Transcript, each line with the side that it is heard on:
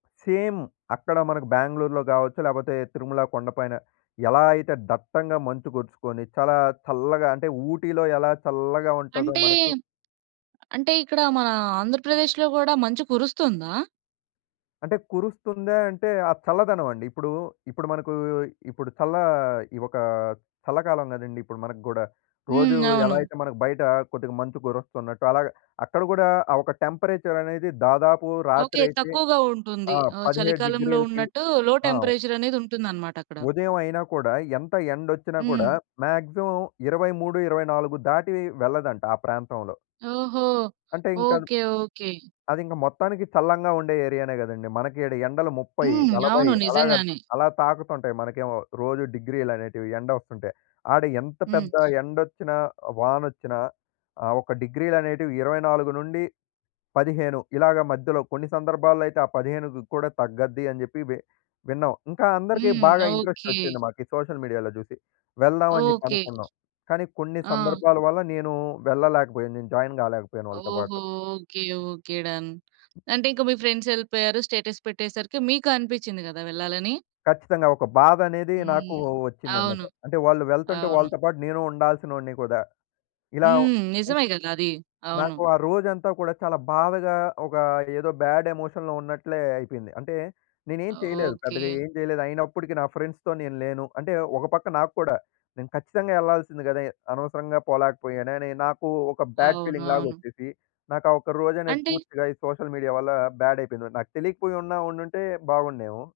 left: Same అక్కడ మనకు బెంగుళూరులో గావచ్చు. లేకపోతే తిరుమల కొండ పైన ఎలా అయితే దట్టంగా మంచు గొడ్చుకొని చాలా చల్లగా అంటే ఊటీలో ఎలా చల్లగా ఉంటాదో
right: అంటే,
left: మనకు
right: అంటే ఇక్కడ మన ఆంధ్రప్రదేశ్‌లో గూడా మంచు కురుస్తుందా?
left: అంటే కురుస్తుందా అంటే ఆ చల్లదనవండి. ఇప్పుడూ, ఇప్పుడు మనకూ ఇప్పుడు చల్లా ఒక చల్లకాలం కదండీ! ఇప్పుడు మనకు గూడా. రోజు
right: హ్మ్.
left: ఎలా
right: అవును.
left: అయితే మనకు బయట కొద్దిగా మంచు కురస్తున్నట్టు అలాగ అక్కడ గూడా ఆ ఒక టెంపరేచరనేది దాదాపు
right: ఓకే.
left: రాత్రయితే
right: తక్కువగా ఉంటుంది.
left: ఆ!
right: ఆహ్,
left: 17
right: చలికాలంలో
left: డిగ్రీలకి
right: ఉన్నట్టు లో
left: ఆ! వ్
right: టెంపరేచర్ అనేది ఉంటుందనమాట అక్కడ.
left: ఉదయం అయినా కూడా, ఎంత ఎండొచ్చినా కూడా
right: హ్మ్.
left: మాక్సిమం 23, 24 దాటి వెళ్ళదంట ఆ ప్రాంతంలో.
right: ఓహో!
left: అంటే ఇంకద్
right: ఓకే. ఓకే.
left: అదింక మొత్తానికి చల్లంగా ఉండే ఏరియానే గదండీ. మనకి ఈడ ఎండలు ముప్పై
right: హ్మ్.
left: నలభై
right: అవును.
left: అలాగ న్
right: నిజంగానే.
left: అలా తాకుతుంటాయి మనకేమో. రోజు డిగ్రీలనేటివి ఎండొస్తుంటె. ఆడ ఎంత
right: హ్మ్.
left: పెద్ద ఎండొచ్చినా, వానొచ్చినా ఆ ఒక డిగ్రీలనేటివి 24-15 ఇలాగ మధ్యలో కొన్ని సందర్భాల్లో అయితే ఆ 15 కూడా తగ్గద్ది అని చెప్పి వి విన్నాం. ఇంకా అందరికి
right: హ్మ్.
left: బాగా
right: ఓకే.
left: ఇంట్రెస్టొచ్చింది, మాకీ సోషల్ మీడియాలో జూసి. వెళ్దామని జెప్పి
right: ఓకే.
left: అనుకున్నాం. కానీ కొన్ని
right: ఆ!
left: సందర్భాల వల్ల నేనూ వెళ్ళలేకబోయాను. నేను జాయిన్ గాలేకపోయాను వాళ్ళతో పాటు.
right: ఓహో! ఓకే. ఓకే. డన్. అంటే ఇంకా మీ ఫ్రెండ్సెళ్ళిపోయారు స్టేటస్ పెట్టేసరికి మీకు అనిపిచ్చింది గదా! వెళ్ళాలని.
left: ఖచ్చితంగా ఒక బాధనేది నాకూ
right: హ్మ్.
left: వచ్చిందనమాట.
right: అవును.
left: అంటే వాళ్ళు వెళ్తుంటే
right: అవును.
left: వాళ్ళతో పాటు నేను ఉండాల్సినోడిని కదా ఇలావ్
right: హ్మ్. నిజమే గదా! అది. అవును.
left: నాకు ఆ రోజంతా కూడా చాలా బాధగా, ఒక ఏదో బాడ్ ఎమోషన్‌లో ఉన్నట్లే అయిపోయింది. అంటే నేనేం చేయలేదు. పెద్దగా
right: ఓకే.
left: ఏం జేయలేదు. అయినప్పడికీ నా ఫ్రెండ్స్‌తో నేను లేను. అంటే ఒక పక్క నాకు కూడా నేను ఖచ్చితంగా యెళ్ళాల్సింది గదే! అనవసరంగా పోలేకపోయానే అని నాకు ఒక బ్యాడ్
right: అవును.
left: ఫీలింగ్‌లాగా
right: అవును.
left: వచ్చేసి, నాకు ఆ ఒక్క రోజనేది
right: అంటే
left: పూర్తిగా ఈ సోషల్ మీడియా వల్ల బాడ్ అయిపోయింది. నాకు తెలీకపోయి ఉన్నా ఉండుంటే బాగున్నేమో.